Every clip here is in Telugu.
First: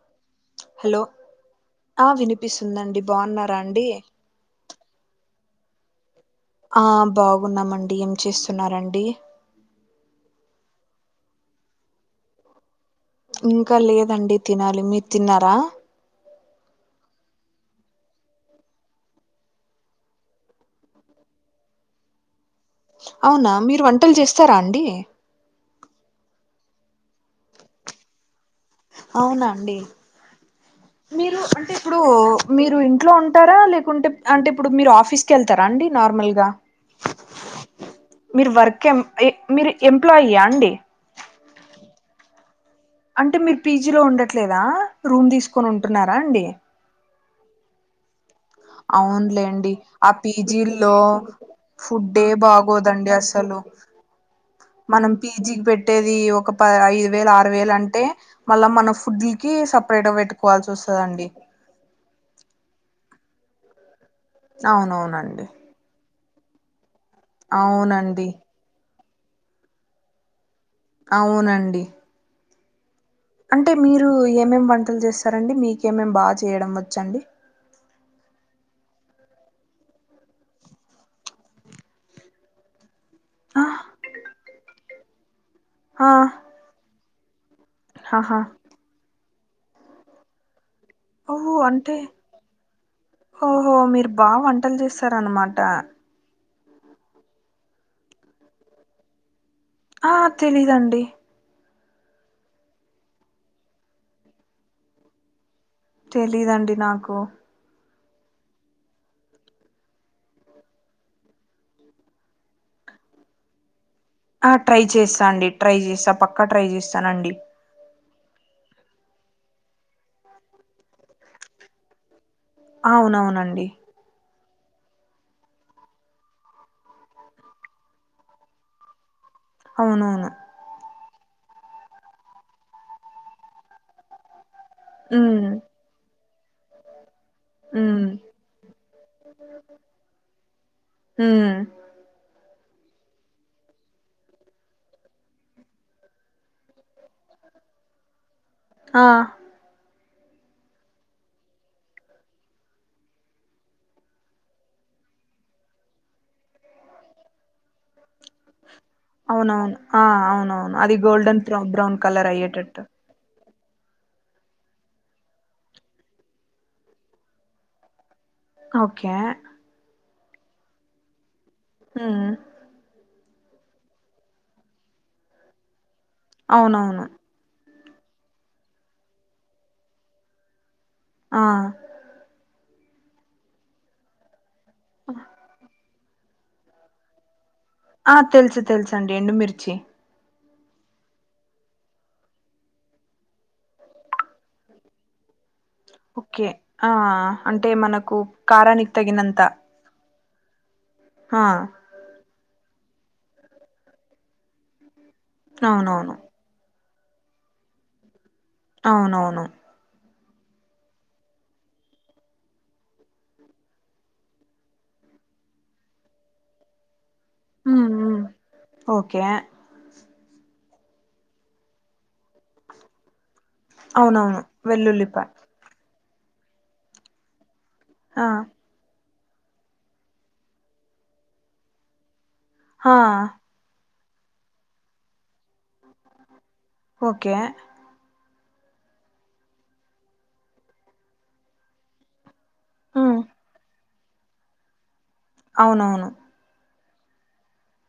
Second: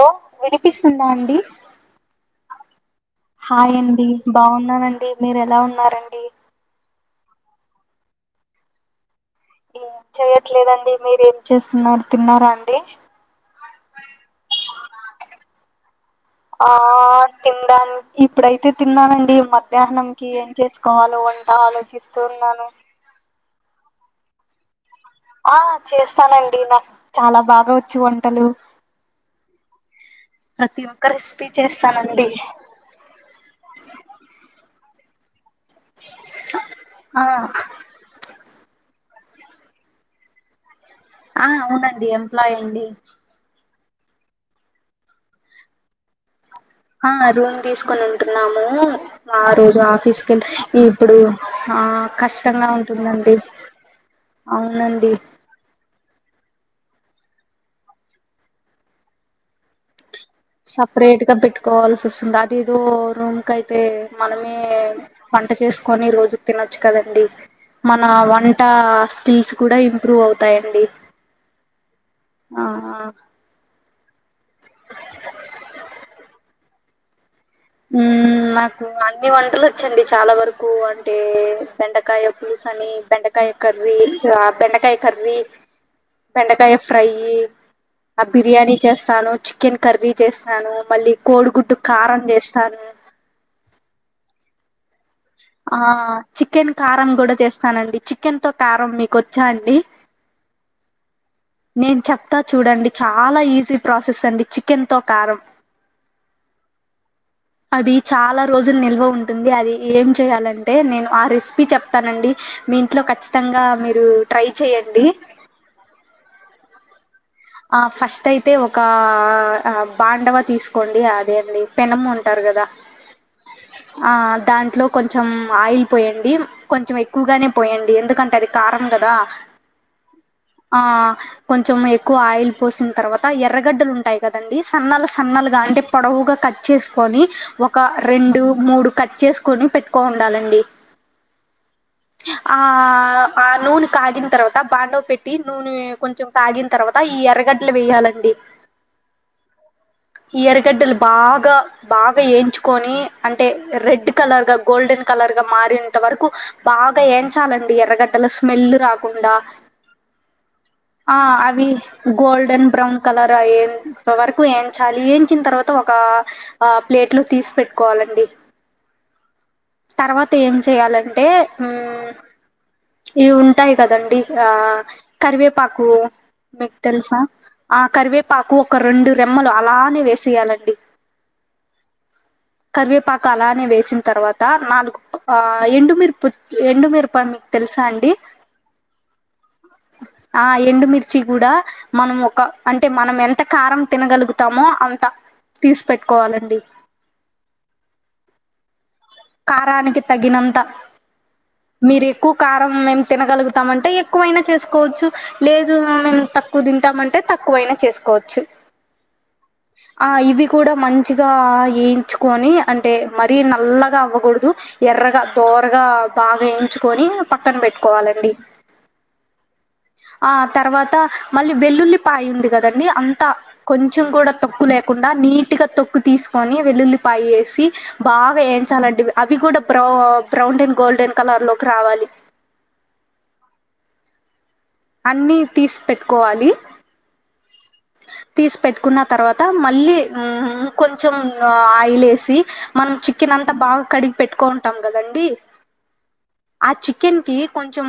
హలో హలో వినిపిస్తుందండి ఆ వినిపిస్తుందండి బాగున్నారా హాయ్ అండి బాగున్నానండి మీరు ఎలా ఉన్నారండి ఆ బాగున్నామండి ఏం చేస్తున్నారండి ఏం చెయట్లేదండి మీర ఏం చేస్తున్నారు తిన్నారా అండి ఇంకా లేదండి తినాలి మీరు తిన్నారా ఆ ఆ తిన్నాను ఇప్పుడైతే తిన్నానండి మధ్యాహ్నం కి ఏం చేసుకోవాలో వంట ఆలోచి చిస్తున్నాను అవునా మీరు వంటలు చేస్తారా అండి ఆ చేస్తానండి నాకు చాలా బాగా వచ్చు వంటలు అవునండి ప్రతి ఒక్క మీరు రెసిపీ అంటే ఇప్పుడు చేస్తానండి మీరు ఇంట్లో ఉంటారా లే కుంటే అంటే ఇప్పుడు మీరు ఆఫీస్కి వెళ్తారా అండి నార్మల్గా ఆ మీరు వర్క్ ఎం మీరు ఎంప్లాయయా అండి ఆ అవునండి ఎంప్లాయండి అంటే మీరు పీజీలో ఉండట్లేదా రూమ్ తీసుకొని ఉంటున్నారండి ఆ రూమ్ తీసుకోనున్ ఉన్నాము వారు అవునులేండి రా ఆ ఆఫీస్ కి వెళితే పీజీల్లో ఇపుడు ఆ ఫుడ్డే కష్టంగా బాగోదండి ఉంటుందండి అవునండి జీబ్పెట్టేది ఒక ప ఐదు వేలు ఆరు వేలు అంటే మళ్ళ మన ఫుడ్ల కి సపరేట్ పెట్టు సపరేట్ గా పెట్టుకోవాల్సి ఆస్తుంది అది ఏదో రూమ్ కై తే మనమే అవునవునండి వంట చేసుకొని రోజుకి తినొచ్చు కదండి మన అవునండి వంట టా స్కిల్స్ కూడా ఇంప్రూవ్ అవుతాయండి అవునండి ఆ ఆ ఆ అంటే మీరు ఏమేమి వంటలు చేస్తారండి మీకేమేయేం బాగా చేయడం వచ్చ అండి ఉ నాకు అన్ని వంటలు వచ్చండి చాలా వరకు అంటే బేండకాయ పులుసు అని బేండకాయ్ ఆ కర్రీ ఆ బేండకాయ్ కర్రీ ఆ బేండకాయ్ ఫ్రైయి ఆ ఆహా బిర్యాని చేస్తాను చికెన్ కర్రీ చేస్తాను మళ్ళి ఓహో కోడిగుడ్డు అంటే కారం ఇస్ ఓహో మీర్ బా వంటలు చేస్ ఆ చికెన్ కారం గూడా చేస్తానండి చికెన్ తో కారం మీకొచ్చా అండ్ ఆ తెలీదండి నే చెప్తా చూడండి చాలా ఈజీ ప్రాసెస్ అండి చికెన్ తో కారం తెలీదండీ నాకు అది చాలా రోజులు నిల్వ ఉంటుంది అది ఏం చెయాలంటే నేను ఆ రెసిపీ చెప్ తనండీ మీ ఇంట్లో ఖచ్చితంగా మీరు ఆ ట్రై చేసా అండి ట్రై చేస్తా పక్కా ట్రై చేస్తానండి ఆ ఫస్ట్ అయితే ఒక ఆ బాండవ తీసుకోండి అదే అండి పెనమ్ అంటార్ కదా ఆవునవునండి ఆ దాంట్లో కొంచం ఆయిల్ పోయండి కొంచెం ఎక్కువగానే పోయండి ఎందుకంటే అది కారం గదా అవునువును ఆ కొంచం ఎక్కువ ఆయిల్ పోసిన తర్వాత ఎర్రగడ్డలు ఉంటాయ్ కదండి సన్నలు ఉమ్ సన్నలుగా గా అంటే పొడవుగా కట్ చేస్కొని ఒక ఉమ్ రెండు మూడు కట్ చేసుకొని పెట్టుకో ఉండాలండి ఉమ్ ఆ ఆ నూనె కాగిన తర్వాత బాండవ్ పెట్టి నూనె కొంచెం తగ్గిన్ అ ఈ ఎర్రగడ్డలు వేయాలండి ఆ ఈ ఎర్రగడ్డలు బాగ్ బాగా యేయించుకొని అంటే రెడ్ కలర్ గా గోల్డెన్ కలర్ గా మారేంత వరక్ బాగా యేచాలండి ఎర్రగడ్డలు స్మెల్ రాక్ అవునవును ఆ అవునవును అది ఆ గోల్డన్ అవి గోల్డెన్ బ్రౌన్ కలర్ అయ్యేంత వరకు ఏంచాలి ఎంచిన్ తర్వాత ఒక ఆ ప్లేట్లొ తీస్ పెట్టుకోవాలన్ ఓకే తర్వాత ఏం చెయాలంటే ఉమ్ ఇవి ఉంటయయ్ కదండి ఆ కర్వేపాకు మీకు అవునవును తెలుసా ఆ కర్వేపాకు ఒక రెండు రెమ్మలు అలానే వేసేయాలండి ఆ కర్వేపాకు అలానే వేసిన్ తర్వాత నాలుగు ఆ ఎండుమిరుప్ ఎండు మిరప ఆ తెలుసు తెలుసు అండి ఎండుమిర్చి ఆ ఎండుమిర్చి గూడా మనం ఒక అంటే మనం ఎంత కారం తినగలుగుతామో అంత తీస్ ఓకే పెట్టుకోవాలండి ఆ అంటే మనకు కారానికి తగినంత కారానికి తగినంత హా మీరు ఎక్కువ కారం మేము తినగలుగుతామంటే ఎక్కువైనా చేసుకోవచ్చు లేదు ఆ అవునవును మేము తక్ క్కువ తింటాము అంటే తక్కువైనా చేసుకోవచ్చు అవునవును ఆ ఇవి కూడా మంచిగా ఏంచుకొని అంటే మరీ నల్ల నల్లగ అవ్వకూడదు ఎర్రగా దోరగా బాగా వేయించుకొని పక్కన ఉమ్ ఉమ్ పెట్టుకోవాలండి ఓకే ఆ తర్వాత మళ్ళీ వెల్లుల్లి పాయి ఉంది కదండి అంతా కొంచెం కూడా అవునవును తొక్కు లేకుండా వెల్లుల్లిపాయ నీట్ గా తొక్కు తీసుకొని వెల్లుల్లిపాయ వేసి ఆ బాగా ఏంచాలండి అవి కూడా బ్రౌ బ్రౌన్ అండ్ గోల్డెన్ కలర్ లోకి రావాలి హా అన్ని తీసి పెట్టుకోవాలి ఓకే తీసి పెట్టుకున్న తర్వాత మళ్ళీ ఊ కొంచెం ఆయిల్ వేసి మనం ఉమ్ చికెన్ అంతా బాగా కడిగి పెట్టుకోంటాం కదండీ అవునవును ఆ చికెన్ కి కొంచెం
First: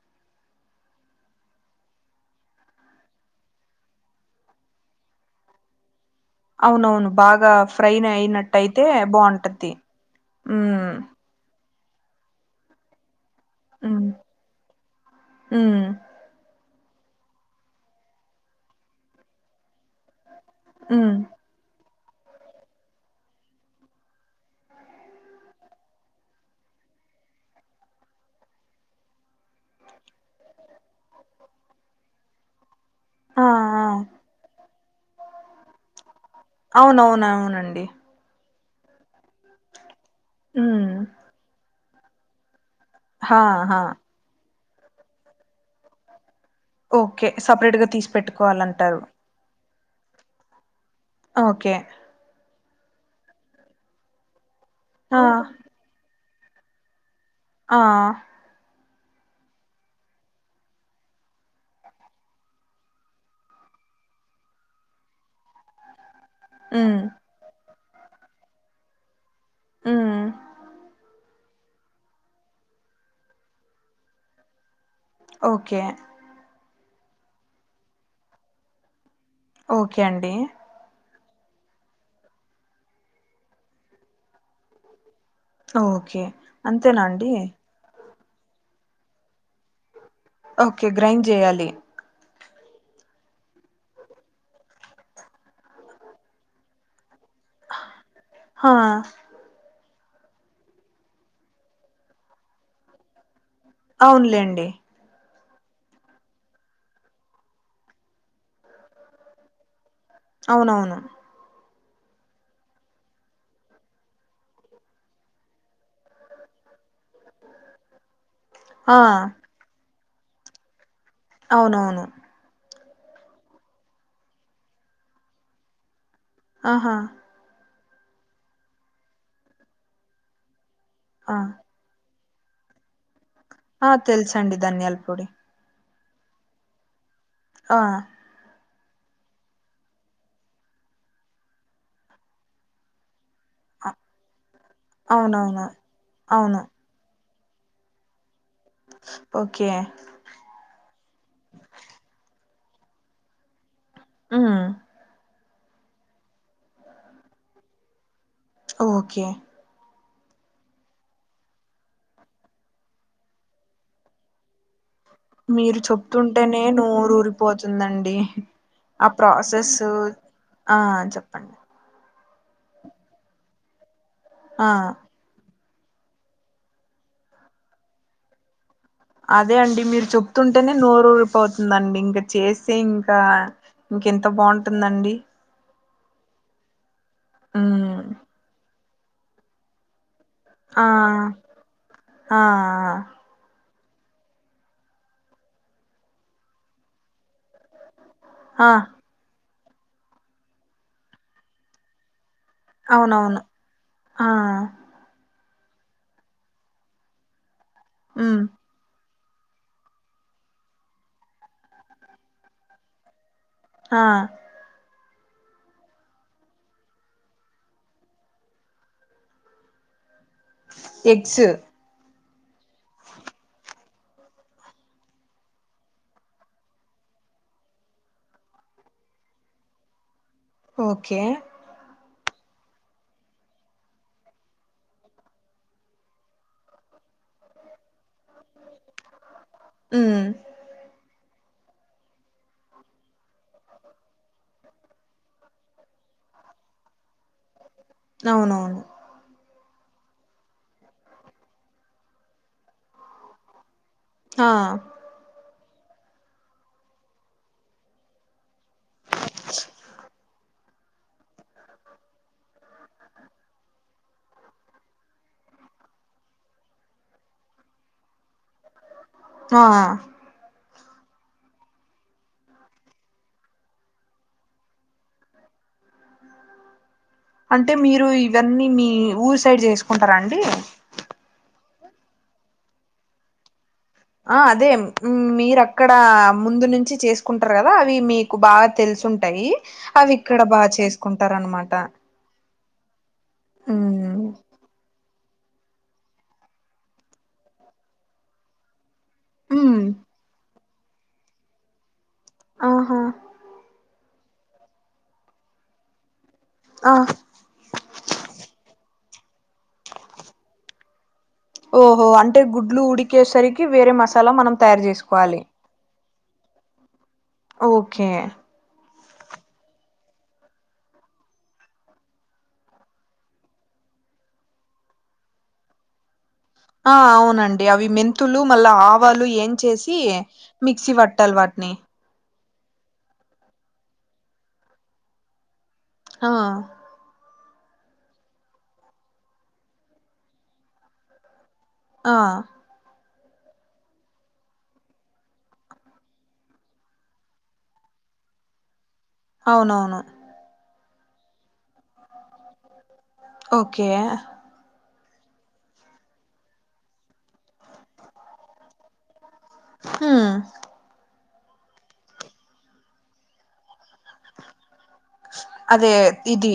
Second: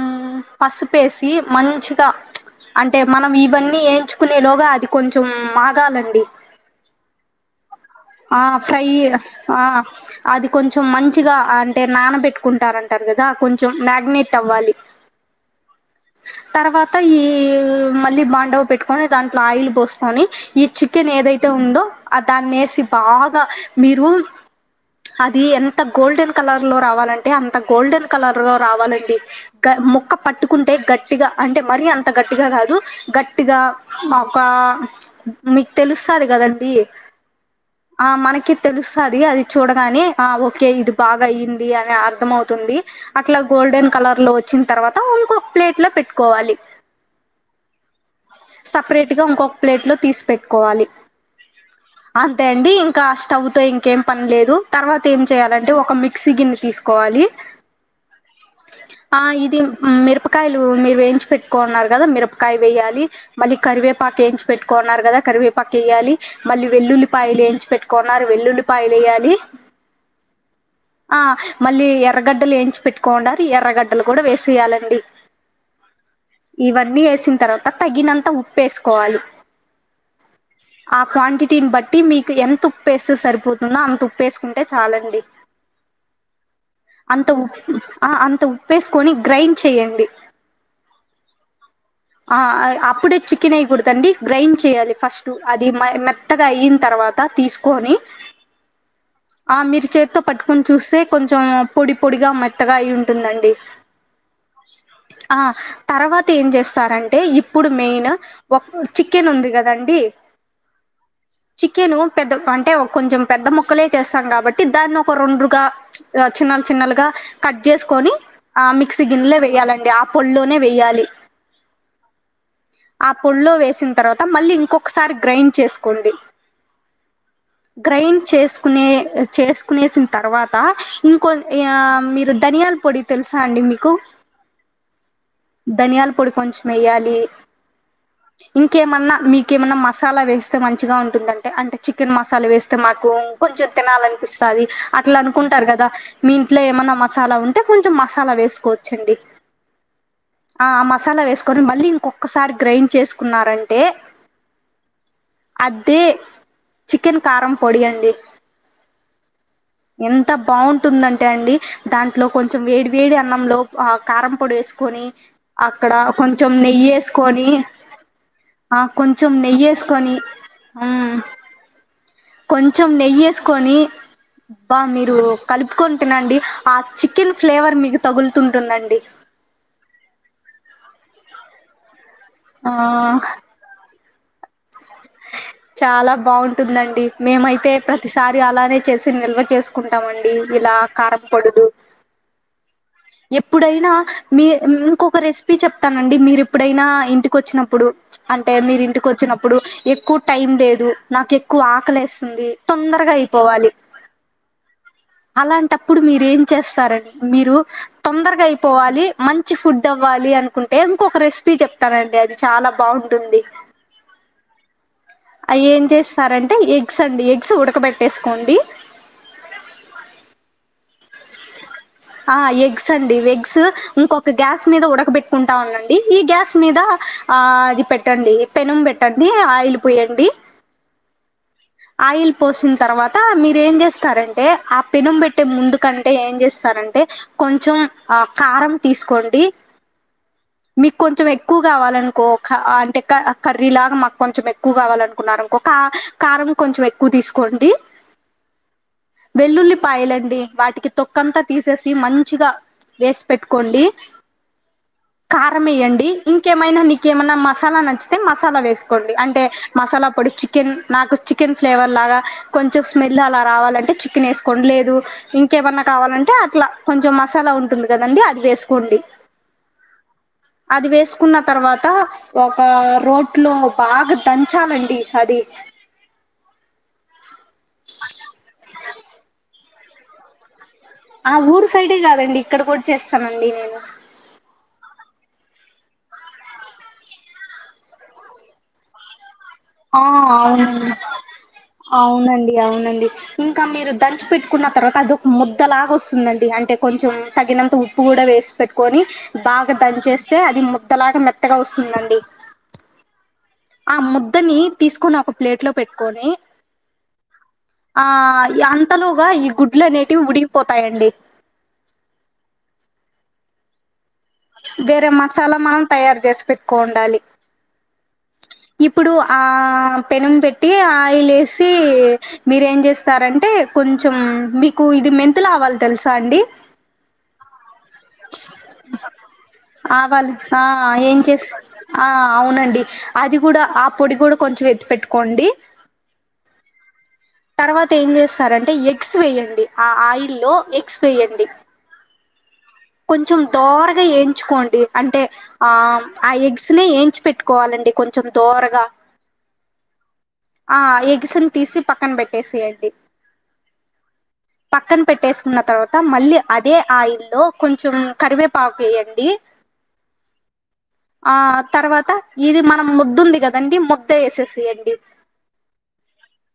పసుపేసి మంచిగా అంటే మనం ఇవన్నీ ఏంచుకోనెలోగా అది కొంచెం మాగాలండి అవునవును బాగా ఫ్రైన్ ఆ అయినట్టయితే ఫ్రై ఆ బావుంటది అది కొంచెం ఉమ్ మంచిగా అంటే నానబెట్టుకుంటారంటారు కదా కొంచెం ఉమ్ మ్యాగ్నేట్ అవ్వాలి ఉమ్ తర్వాత ఈ మళ్ళీ బాండవ పెట్టుకొని దాంట్లో ఆయిల్ పోసుకొని ఈ చికెన్ ఉమ్ ఏదైతే ఉందో అ దాన్నేసి బాగా మీరు అది ఎంత గోల్డెన్ కలర్ లో రావాలంటే అంత గోల్డెన్ కలర్ లో రావాలండి గ మొక్క పట్టుకుంటే గట్టిగా అంటే మరీ అంత గట్టిగా కాదు ఆ గట్టిగా ఆ ఒక మీకు తెలుస్తాది కదండి అవునవునండి ఆ మనకి తెలుస్తాది అది చూడగానే ఆ ఓకే ఉమ్ ఇది బాగా అయింది అని అర్థమవుతుంది అట్లా హా హా గోల్డెన్ కలర్ లో వచ్చిన తర్వాత ఇంకొక ప్లేట్ లో పెట్టుకోవాలి ఓకే సపరేట్ గా తీసు సపరేట్ గా ఇంకొక ప్లేట్ లో తీసి పెట్టుకోవాలి ఓకే అంతే అండి ఇంకా స్టవ్ తో ఇంకేం పనిలేదు తర్వాత ఆ ఏం చేయ్యాలంటే ఒక మిక్ మిక్సి గిన్ని తీసుకోవాలి ఆ [inaudible] ఆ ఇది మిరపకాయలు మీరు వేయించి పెట్టుకోన్నారు కదా మిరపకాయ వేయాలి మళ్ళి కరివేపాకు వేయించుకొని పెట్టుకున్నారు కదా కరివేపాకు వెయ్యాలి మళ్ళి ఉమ్ వెల్లుల్లిపాయలు ఏంచి పెట్టు కొన్నారు వెల్లుల్లి పాయలు వేయాలి ఉమ్మ్ ఆ మళ్ళీ ఎర్రగడ్డలు ఏయించి పెట్టుకోండారు ఎర్రగడ్డలు కూడా వేసెయ్యాలండి ఓకే ఇవన్నీ వేసిన తర్వాత తగినంత ఉప్పు ఏసుకోవాలి ఓకే అండి ఆ క్వాంటిటీని బట్టి మీకు ఎంత ఉప్పేస్తే సరిపోతుందో అంత ఉప్పు ఏసుకుంటే చాలండి ఓకే అంతేనా అంత అండి ఉ ఆ అంత ఉప్పేసుకొని గ్రైండ్ చేయండి ఓకే గ్రైండ్ చేయాలి ఆ ఆ అప్పుడే చికెన్ వేయ్యకూడదండి గ్రైండ్ చేయాలి ఫస్ట్ అది మెత్తగా అయిన తర్వాత తీసు కొని హా ఆ మీరు చేతితో పట్టుకొని చూస్తే కొంచెం పొడి పొడిగా మెత్తగా అయి ఉంటుందండి అవున్లేండి ఆ తర్వాత ఏం చేస్తారంటే ఇప్పుడు మెయిన్ ఒక్కో చికెన్ ఉంది కదండి అవునవును చికెను పెద్ద పంటే కొంచెం పెద్ద ముొక్కలే చేస్తాం కాబట్టి దాన్ని ఒక రొండుగా చిన్నలు చిన్నలుగా కట్ చేసుకోని ఆ మిక్సీ గిన్నెలో వెయ్యాలండి ఆ పొల్లోనే వెయాలి అవునవును ఆ పొడ్లో వేసిన తర్వాత మళ్ళీ ఇంకొకసారి గ్రైండ్ చేసుకోండి ఆహా గ్రైండ్ చేసుకునే చేసుకునేసిన తర్వాత ఇంకొ ఆ మీరు ధనియాల పొడి తెలుసా అండి ఆ మీకు తెలుసండి ధనియాల పొడి ధనియాల పొడి కొంచెం వెయ్యాలి ఆ ఇంకేమన్నా మీకేమన్నా మసాలా వేస్తే మంచిగా ఉంటుందంటే అంటే చికెన్ మసాలా వేస్తే మాకు కొంచెం అ తినాలినిపిస్తాది అట్లా అనుకుంటారు అవునవును కదా మీ ఇంట్లో అవును ఏమైన్నా మసాలా ఉంటే కొంచెం మసాలా వేసు కోచ్చండి ఓకే మసాలా వేసుకొని మళ్ళీ ఇంకొక్కసారి గ్రైండ్ చేసుకున్నారంటే అహ అదే చికెన్ కారం పొడి అండి ఓకే అ ఎంత బాగుంటుందంటే అండి దాంట్లో కొంచెం వేడి వేడి అన్నంలో ఆ కారం పొడి వేసుకొని మీరు అక్కడ కొంచెం నెయ్యేసుకొని అండి ఆ కొంచెం నెయ్యేసుకొని ఆ చెప్పండి కొంచెం నెయ్యేసుకొని ఆ బా మీరు కలుపుకొని నండి ఆ చికెన్ ఫ్లేవర్ మీకు తగులుతుంటుందండి అదే అండి మీరు చెప్తుంటేనే నోరూరి పోతుందండి ఇంకా ఆ చేస్తే ఇంకా ఇంకెంత బాగుంటుందండి చాలా బాగుంటుందండి మేమైతే ఉమ్ ప్రతిసారి అలానే చేసి నిల్వ చేసు కుంటామండి ఇలా ఆ కారం పొడులు ఆ ఎప్పుడైనా మీ ఇంకొక రెసిపీ చెప్తానండి మీరు ఎప్పుడైనా ఇంటికి వచ్చినప్పుడు అంటే ఆ మీరు ఇంటికి వచ్చినప్పుడు ఎక్కువ టైం లేదు నాకు ఎక్కువ ఆకలి వేస్తుంది అవునవును ఆ అలాంటప్పుడు మీర ఏం చేస్తారని మీరు ఉమ్ తొందరగా అయి పోవాలి మంచి ఫుడ్ అవ్వాలి అనుకుంటే ఇంకొక రెసిపీ చెప్తానండి అది చాలా బాగుంటుంది ఆ అ ఏం చేస్తారంటే ఎగ్స్ అండి ఎగ్స్ ఉడకబెట్టేసుకోండి ఎగ్స్ ఆ ఎగ్స్ అండి ఎగ్స్ ఇంకొక గ్యాస్ మీద ఉడకబెట్టుకుంటా ఉనండి ఈ గ్యాస్ మీద ఆ ఇది పెట్టండి పెనుం బెట్టండి ఆయిల్ పోయండి. ఓకే ఆయిల్ పోసిన తర్వాత మీరు ఏం జేస్తారంటే ఆ పెనం బెట్టే ముందుకంటే ఏం జేస్తారంటే కొంచెం ఆ కారం తీసుకోండి. ఉహ్ మీకు కొంచెం ఎక్కువ గావాలనుకో క అంటే కర్రీ లాగా మాకు కొంచెం ఎక్కువ గావాలనుకున్నారునుకో క కారం కొంచెం ఎక్కువ దిసుకోండి. అవునవును వెల్లుల్లిపాయలండి వాటికి తొక్కంతా తీసేసి మంచిగా వేస్ పెట్టుకోండి. ఆ కారం ఏయండి ఇంకేమైనా నీకేమన్నా మసాలా నచ్ తే మసాలా వేసుకోండి అంటే మసాలా పొడి చి చికెన్ నాకు చికెన్ ఫ్లేవర్లాగా కొంచెం స్మెల్ అలా రావాలంటే చికెన్ వేసుకోండి లేదు ఇంకేమన్నా కావాలంటే అట్లా కొంచెం మసాలా ఉంటుంది కదండి అది వేసుకోండి. హాఆ అది వేసుకున్న తర్వాత ఒక రోట్లో బాగా దంచాలండి అది అంటే మీరు ఇవన్నీ మీ ఊరు సైడ్ చేసుకుంటారా అండి. ఆ ఊరు సైడే గాదండి ఇక్కడ కూడా చేస్తానండి నేను ఆ అదే మీరు అక్కడ ముందు నుంచి చేసుకుంటారు గదా అవి మీకు బాగా తెలుసు ఉంటాయి. ఆ అవును, అవునండి అవునండి. ఇంకా మీరు ఉమ్. దంచి పెట్టుకున్న తర్వాత అదొ ముద్ద లాగా వస్తుందండి, అంటే కొంచెం తగినంత ఉప్పు కూడా వేసి పెట్టుకొని బాగా ఉమ్. దంచేస్తే అది ముద్దలాగా మెత్తగా వసుందండి. ఆహా ఆ ముద్దని తీసుకోని ఒక ప్లేట్ లో పెట్టుకొని ఆ ఆ యాఅంతలోగా ఈ గుడ్లు అనేటివి ఉడిగిపోతాయండి. ఓహో అంటే గుడ్లు ఉడికేసరికి వేరే మసాలా మనం తయారు వేరే చేసుకోవాలి మసాలా మనం తయారు జేస్ పెట్టుకో ఉండాలి. ఓకే ఇప్పుడు ఆ పెనం పెట్టి ఆయిల్ ఏసి మీరేం జేస్తారంటే కొంచెం మీకు ఇది మెంతులు ఆవాలు తెలుసా అండి. ఆ అవునండి అవి మెంన్ తులు మళ్ళా ఆవాలు ఎంచ్చేసి మిక్సీ వట్టాలి వాటని. అ అవునండి అది కూడా ఆ పొడి కూడా కొంచెం ఎత్తిపెట్టుకోండి. ఆ తర్వత ఏం జేస్తారంటే ఎగ్స్ వేయండి, ఆ ఆయిల్లో ఎగ్స్ వేయండి. ఆ కొంచెం దోరగా ఏయించుకోండి అంటే ఆమ్ ఆ ఎగ్స్ ని ఏయించి పెట్టుకోవాలండి కొంచెం తోరగా అవునవును ఆ ఎగ్స్నీ తీసి పక్కన బెట్టేసేయండి. ఓకే పక్కన పెట్టేసుకున్న తర్వాత మళ్ళీ అదే ఆయిల్లో కొంచెం కరివేపాకు ఏయండి. హా ఆ తర్వాత ఇది మనం ముద్దుంది కదండి ముద్దె ఏసేసేయండి అదే ఇది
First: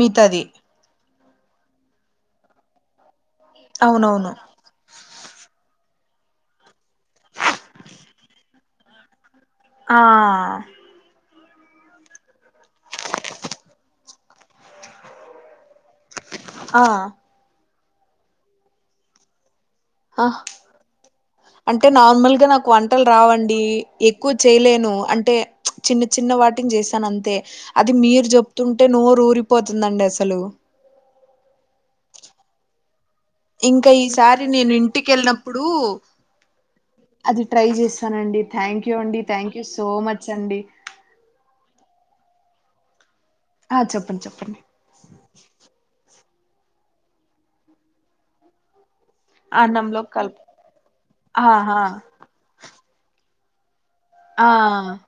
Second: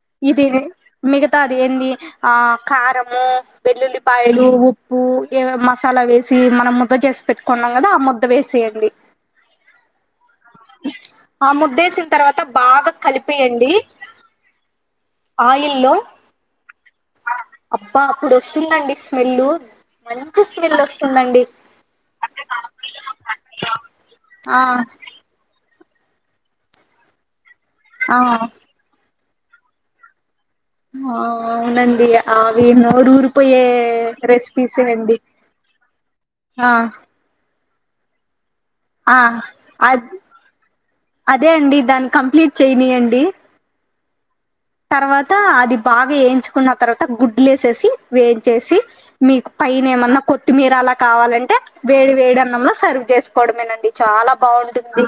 మిగతాది ఇదే మిగతాది ఏంది ఆ కారము అవునవును పెల్లుల్లిపాయలు ఉ ఉప్పు ఏదో మసాలా వేసి మనం ముద్ద చేసి పెట్టుకున్నాం కదా ఆ ముద్ద వేసేయండి ఆ ఆ ముద్దే ఏసిన తర్వాత బాగా కలిపెయండి ఆయిల్లో ఆ అబ్బా అప్పుడు వస్తుందండి స్మెల్ ఆ మంచి స్మెల్ వస్తుంది అంటే నార్మల్గా నాకు వంటలు రావండి ఎక్కువ ఆ చేయలేను అంటే చిన్న చిన్న వాటిని చేసానంతే అది మీరు ఆ చెప్తుంటే నోరు ఊరిపోతుందండి అసలు ఆవు నండి ఆవి నొరు ఊరు ఇంకా ఈసారి నేను ఇంటికెళ్ళినప్పుడు ఆ అది ట్రై చేస్తానండి థ్యాంక్ యూ ఆ అండి thank you so uh much అండి అదే అండి దాన్ని కంప్లీట్ చేయనియండి ఆ చెప్పండి చెప్పండి తర్వాత అది బాగా ఏంచుకున్న తర్వాత గుడ్లు వేసేసి వేయించేసి మీకు పైన అన్నంలో ఏమన్నా కలుపు కొత్తిమీర అలా కావాలంటే ఆహా వేడి వేడి అన్నంలో సర్వ్ చేసుకోవడమేనండి చాలా ఆ బాగుంటుంది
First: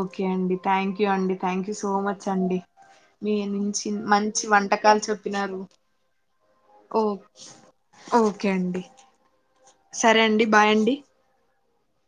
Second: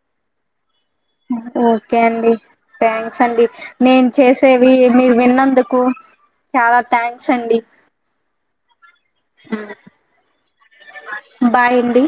ఓకే అండి థ్యాంక్ యూ అండి థ్యాంక్ యూ సో మచ్ అండి థ్యాంక్స్ మీ అండి నుంచి నేను మంచి చేసేవి వంటకాలు మీరు చెప్పినారు విన్నందుకు చాలా ఓ థ్యాంక్స్ అండి ఓకే అండి సరే అండి బాయ్ అండి బాయ్ అండీ